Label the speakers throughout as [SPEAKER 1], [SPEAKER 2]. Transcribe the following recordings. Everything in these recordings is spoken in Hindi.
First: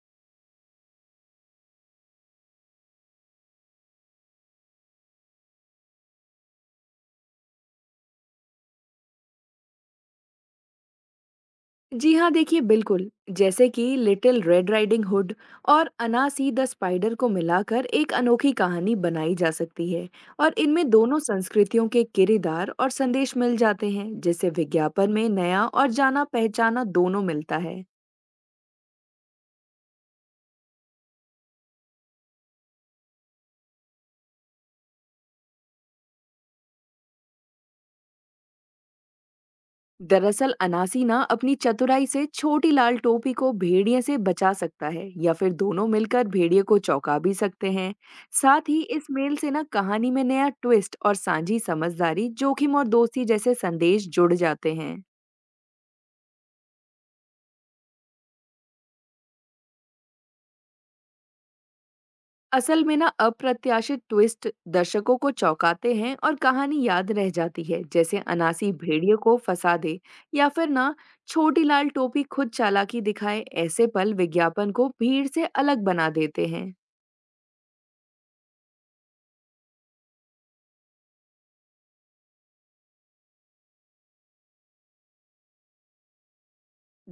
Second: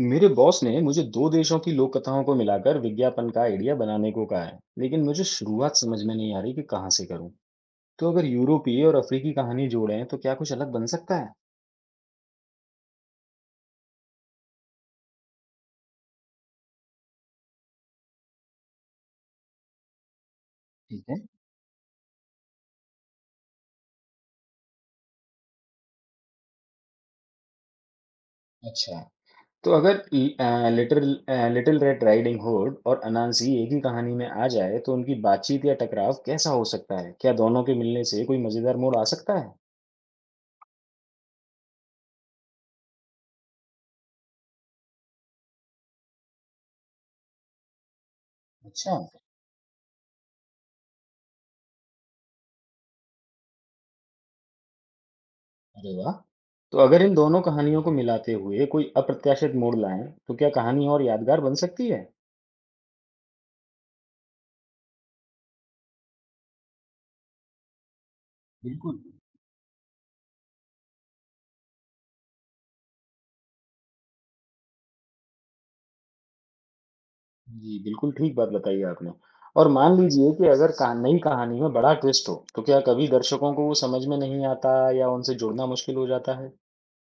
[SPEAKER 1] मेरे बॉस ने मुझे दो देशों की लोक कथाओं को मिलाकर विज्ञापन का आइडिया बनाने को कहा है लेकिन मुझे शुरुआत समझ में नहीं आ रही कि कहाँ से करूँ। तो अगर यूरोपीय और अफ्रीकी कहानी जोड़ें तो क्या कुछ अलग बन सकता है।
[SPEAKER 2] जी हाँ देखिए बिल्कुल। जैसे कि लिटिल रेड राइडिंग हुड और अनासी द स्पाइडर को मिलाकर एक अनोखी कहानी बनाई जा सकती है। और इनमें
[SPEAKER 1] ठीक है।
[SPEAKER 2] दोनों संस्कृतियों के किरदार और संदेश मिल जाते हैं, जिससे विज्ञापन में नया और जाना पहचाना दोनों मिलता है।
[SPEAKER 1] अच्छा। तो अगर little little red riding hood और अनांसी एक ही कहानी में आ जाए तो उनकी बातचीत या टकराव कैसा हो सकता है? क्या दोनों के मिलने से कोई मजेदार मोड़ आ सकता है?
[SPEAKER 2] दरअसल अनासी ना अपनी चतुराई से छोटी लाल टोपी को भेड़िए से बचा सकता है या फिर दोनों मिलकर भेड़िए को चौंका भी सकते हैं। साथ ही
[SPEAKER 1] अच्छा।
[SPEAKER 2] इस मेल से ना कहानी में नया ट्विस्ट और साझी समझदारी, जोखिम और दोस्ती जैसे संदेश जुड़ जाते हैं।
[SPEAKER 1] अरे वाह। तो अगर इन दोनों कहानियों को मिलाते हुए कोई अप्रत्याशित मोड़ लाएं तो क्या कहानी और यादगार बन सकती है?
[SPEAKER 2] असल में ना अप्रत्याशित ट्विस्ट दर्शकों को चौंकाते हैं और कहानी याद रह जाती है, जैसे अनासी
[SPEAKER 1] बिल्कुल।
[SPEAKER 2] भेड़िए को फंसा दे या फिर ना छोटी लाल टोपी खुद चालाकी दिखाए। ऐसे पल विज्ञापन को भीड़ से अलग बना देते हैं।
[SPEAKER 1] जी, बिल्कुल ठीक बात बताई आपने। और मान लीजिए कि अगर कहा नई कहानी में बड़ा ट्विस्ट हो, तो क्या कभी दर्शकों को वो समझ में नहीं आता या उनसे जुड़ना मुश्किल हो जाता है?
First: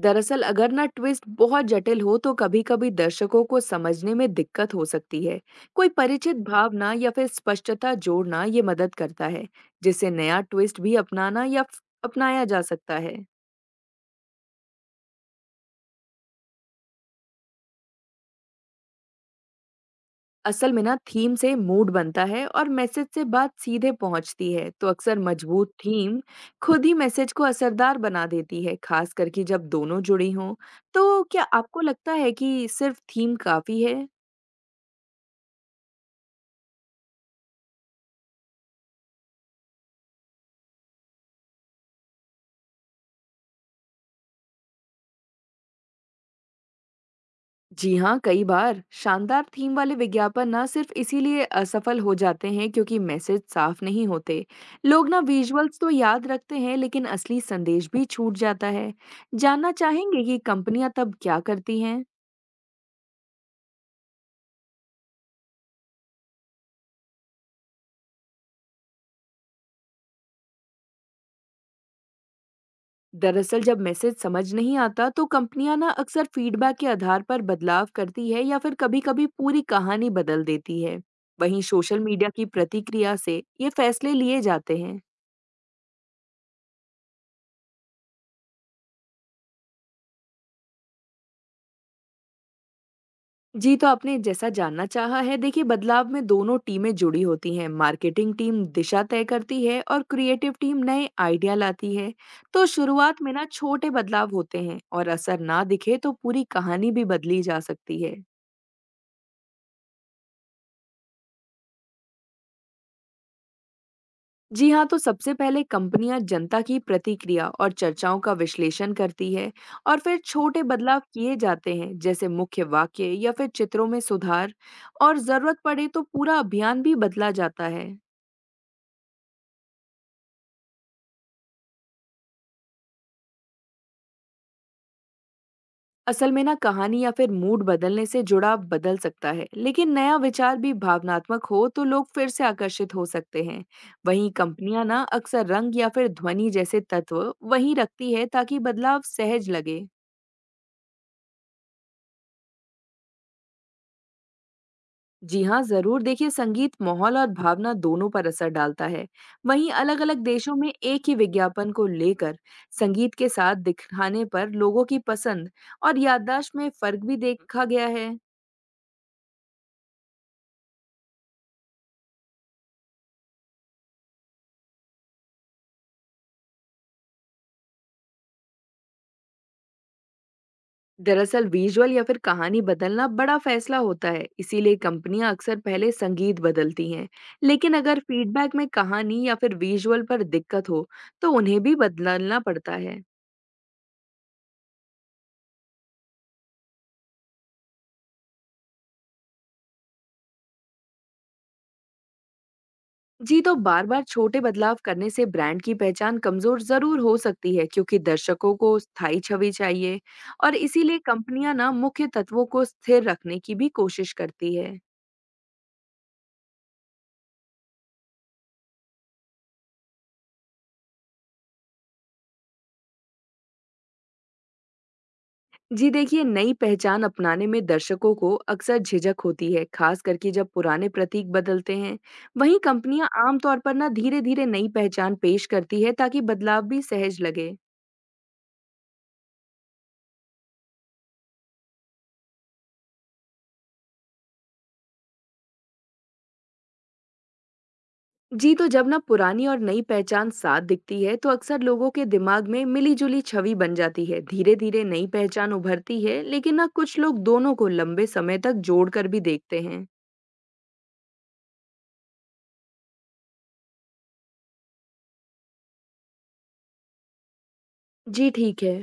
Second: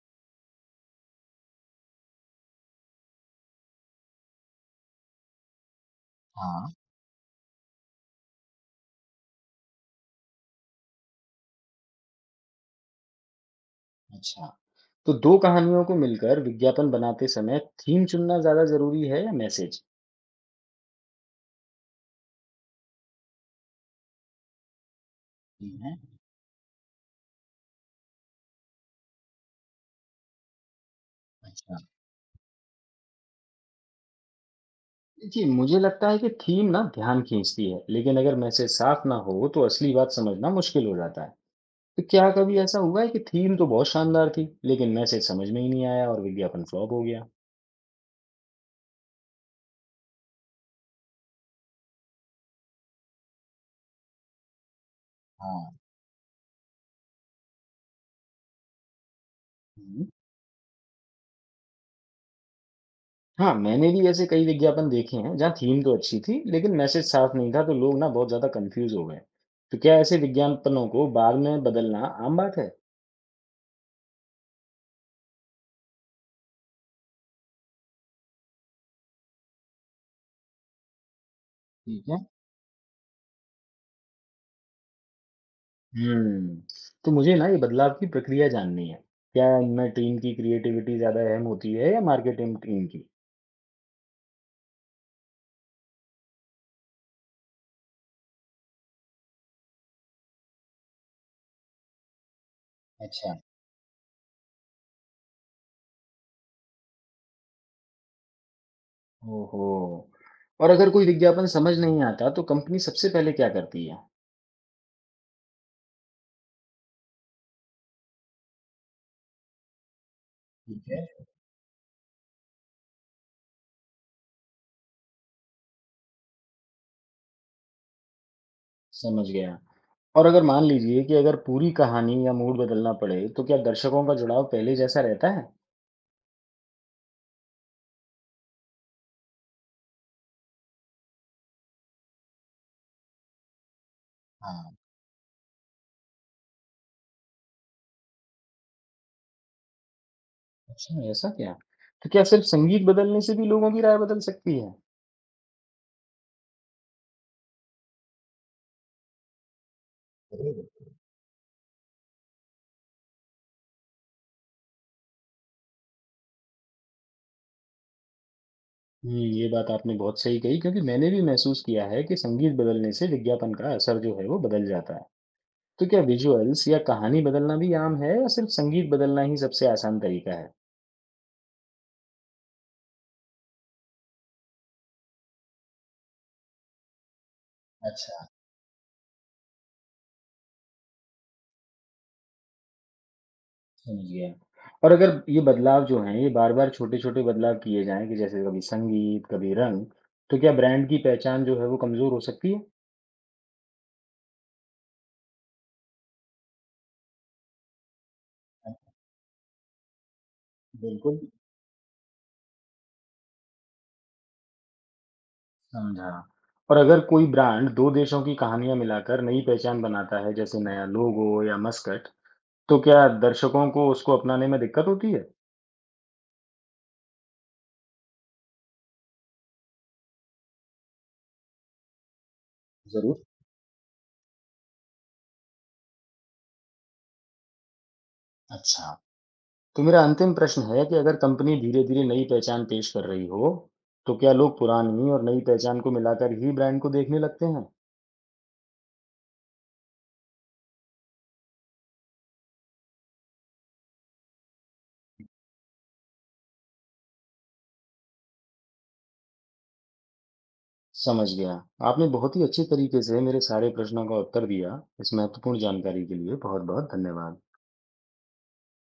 [SPEAKER 2] दरअसल अगर ना ट्विस्ट बहुत जटिल हो तो कभी-कभी दर्शकों को समझने में दिक्कत हो सकती है। कोई परिचित
[SPEAKER 1] हाँ।
[SPEAKER 2] भावना या फिर स्पष्टता जोड़ना ये मदद करता है, जिससे नया ट्विस्ट भी अपनाना या अपनाया जा सकता है।
[SPEAKER 1] अच्छा, तो 2 कहानियों को मिलकर विज्ञापन बनाते समय थीम चुनना ज़्यादा ज़रूरी है या मैसेज?
[SPEAKER 2] असल में ना थीम से मूड बनता है और मैसेज से बात सीधे पहुंचती है, तो अक्सर मजबूत
[SPEAKER 1] ठीक है।
[SPEAKER 2] थीम खुद ही मैसेज को असरदार बना देती है, खास करके जब दोनों जुड़ी हों। तो क्या
[SPEAKER 1] अच्छा।
[SPEAKER 2] आपको लगता है कि सिर्फ थीम काफी है?
[SPEAKER 1] देखिए, मुझे लगता है कि थीम ना ध्यान खींचती है, लेकिन अगर मैसेज साफ ना हो, तो असली बात समझना मुश्किल हो जाता है। तो क्या कभी ऐसा हुआ है कि थीम तो बहुत शानदार थी, लेकिन मैसेज समझ में ही नहीं आया और विज्ञापन फ्लॉप हो गया?
[SPEAKER 2] जी हाँ, कई बार शानदार थीम वाले विज्ञापन ना सिर्फ इसीलिए असफल हो जाते हैं क्योंकि मैसेज साफ नहीं होते। लोग ना
[SPEAKER 1] हाँ।
[SPEAKER 2] विजुअल्स तो याद रखते हैं लेकिन असली संदेश भी छूट जाता है। जानना
[SPEAKER 1] हुँ।
[SPEAKER 2] चाहेंगे कि कंपनियां तब क्या करती हैं?
[SPEAKER 1] हाँ, मैंने भी ऐसे कई विज्ञापन देखे हैं जहाँ थीम तो अच्छी थी, लेकिन मैसेज साफ नहीं था तो लोग ना बहुत ज़्यादा कंफ्यूज हो गए। तो क्या ऐसे विज्ञापनों को बाद में बदलना आम बात है?
[SPEAKER 2] दरअसल जब मैसेज समझ नहीं आता तो कंपनियां ना अक्सर फीडबैक के आधार पर बदलाव करती है या फिर कभी-कभी पूरी कहानी बदल देती है। वहीं सोशल
[SPEAKER 1] ठीक है।
[SPEAKER 2] मीडिया की प्रतिक्रिया से ये फैसले लिए जाते हैं।
[SPEAKER 1] हम्म, तो मुझे ना ये बदलाव की प्रक्रिया जाननी है। क्या इनमें टीम की क्रिएटिविटी ज़्यादा अहम होती है या मार्केटिंग टीम की?
[SPEAKER 2] जी, तो आपने जैसा जानना चाहा है, देखिए बदलाव में दोनों टीमें जुड़ी होती हैं। मार्केटिंग टीम दिशा तय करती है और क्रिएटिव टीम नए आइडिया लाती है। तो शुरुआत में
[SPEAKER 1] अच्छा।
[SPEAKER 2] ना छोटे बदलाव होते हैं और असर ना दिखे तो पूरी कहानी भी बदली जा सकती है।
[SPEAKER 1] ओहो! और अगर कोई विज्ञापन समझ नहीं आता तो कंपनी सबसे पहले क्या करती है?
[SPEAKER 2] जी हाँ, तो सबसे पहले कंपनियां जनता की प्रतिक्रिया और चर्चाओं का विश्लेषण करती है और फिर छोटे
[SPEAKER 1] ठीक
[SPEAKER 2] बदलाव
[SPEAKER 1] है।
[SPEAKER 2] किए जाते हैं, जैसे मुख्य वाक्य या फिर चित्रों में सुधार, और जरूरत पड़े तो पूरा अभियान भी बदला जाता है।
[SPEAKER 1] समझ गया। और अगर मान लीजिए कि अगर पूरी कहानी या मूड बदलना पड़े, तो क्या दर्शकों का जुड़ाव पहले जैसा रहता है?
[SPEAKER 2] असल में ना कहानी या फिर मूड बदलने से जुड़ाव बदल सकता है, लेकिन नया विचार भी भावनात्मक हो तो लोग फिर से आकर्षित हो सकते हैं। वहीं
[SPEAKER 1] हाँ।
[SPEAKER 2] कंपनियां ना अक्सर रंग या फिर ध्वनि जैसे तत्व वहीं रखती है, ताकि बदलाव सहज लगे।
[SPEAKER 1] अच्छा, ऐसा क्या? तो क्या सिर्फ संगीत बदलने से भी लोगों की राय बदल सकती है?
[SPEAKER 2] जी हाँ जरूर, देखिए संगीत माहौल और भावना दोनों पर असर डालता है। वहीं अलग अलग देशों
[SPEAKER 1] ज़रूर।
[SPEAKER 2] में एक ही विज्ञापन को लेकर संगीत के साथ दिखाने पर लोगों की पसंद और याददाश्त में फर्क भी देखा गया है।
[SPEAKER 1] हुँ, ये बात आपने बहुत सही कही क्योंकि मैंने भी महसूस किया है कि संगीत बदलने से विज्ञापन का असर जो है, वो बदल जाता है। तो क्या विजुअल्स या कहानी बदलना भी आम है या सिर्फ संगीत बदलना ही सबसे आसान तरीका है?
[SPEAKER 2] दरअसल विजुअल या फिर कहानी बदलना बड़ा फैसला होता है, इसीलिए कंपनियां अक्सर पहले संगीत बदलती हैं। लेकिन अगर
[SPEAKER 1] अच्छा।
[SPEAKER 2] फीडबैक में कहानी या फिर विजुअल पर दिक्कत हो तो उन्हें भी बदलना पड़ता है।
[SPEAKER 1] समझ गया। और अगर ये बदलाव जो हैं, ये बार-बार छोटे-छोटे बदलाव किए जाएँ कि जैसे कभी संगीत, कभी रंग, तो क्या ब्रांड की पहचान जो है वो कमज़ोर हो सकती है?
[SPEAKER 2] जी, तो बार बार छोटे बदलाव करने से ब्रांड की पहचान कमजोर जरूर हो सकती है, क्योंकि दर्शकों को स्थायी छवि चाहिए। और इसीलिए
[SPEAKER 1] बिल्कुल।
[SPEAKER 2] कंपनियां ना मुख्य तत्वों को स्थिर रखने की भी कोशिश करती है।
[SPEAKER 1] समझा। और अगर कोई ब्रांड 2 देशों की कहानियाँ मिलाकर नई पहचान बनाता है, जैसे नया लोगो या मस्कट, तो क्या दर्शकों को उसको अपनाने में दिक्कत होती है?
[SPEAKER 2] जी देखिए, नई पहचान अपनाने में दर्शकों को अक्सर झिझक होती है, खास करके जब पुराने प्रतीक बदलते हैं। वहीं कंपनियां
[SPEAKER 1] ज़रूर।
[SPEAKER 2] आमतौर पर ना धीरे धीरे नई पहचान पेश करती है, ताकि बदलाव भी सहज लगे।
[SPEAKER 1] अच्छा। तो मेरा अंतिम प्रश्न है कि अगर कंपनी धीरे-धीरे नई पहचान पेश कर रही हो, तो क्या लोग पुरानी और नई पहचान को मिलाकर ही ब्रांड को देखने लगते हैं?
[SPEAKER 2] जी, तो जब ना पुरानी और नई पहचान साथ दिखती है तो अक्सर लोगों के दिमाग में मिली जुली छवि बन जाती है। धीरे धीरे नई पहचान उभरती है, लेकिन ना कुछ लोग दोनों को लंबे समय तक जोड़कर भी देखते हैं।
[SPEAKER 1] समझ गया। आपने बहुत ही अच्छे तरीके से मेरे सारे प्रश्नों का उत्तर दिया। इस महत्वपूर्ण जानकारी के लिए बहुत-बहुत धन्यवाद।
[SPEAKER 2] जी ठीक है।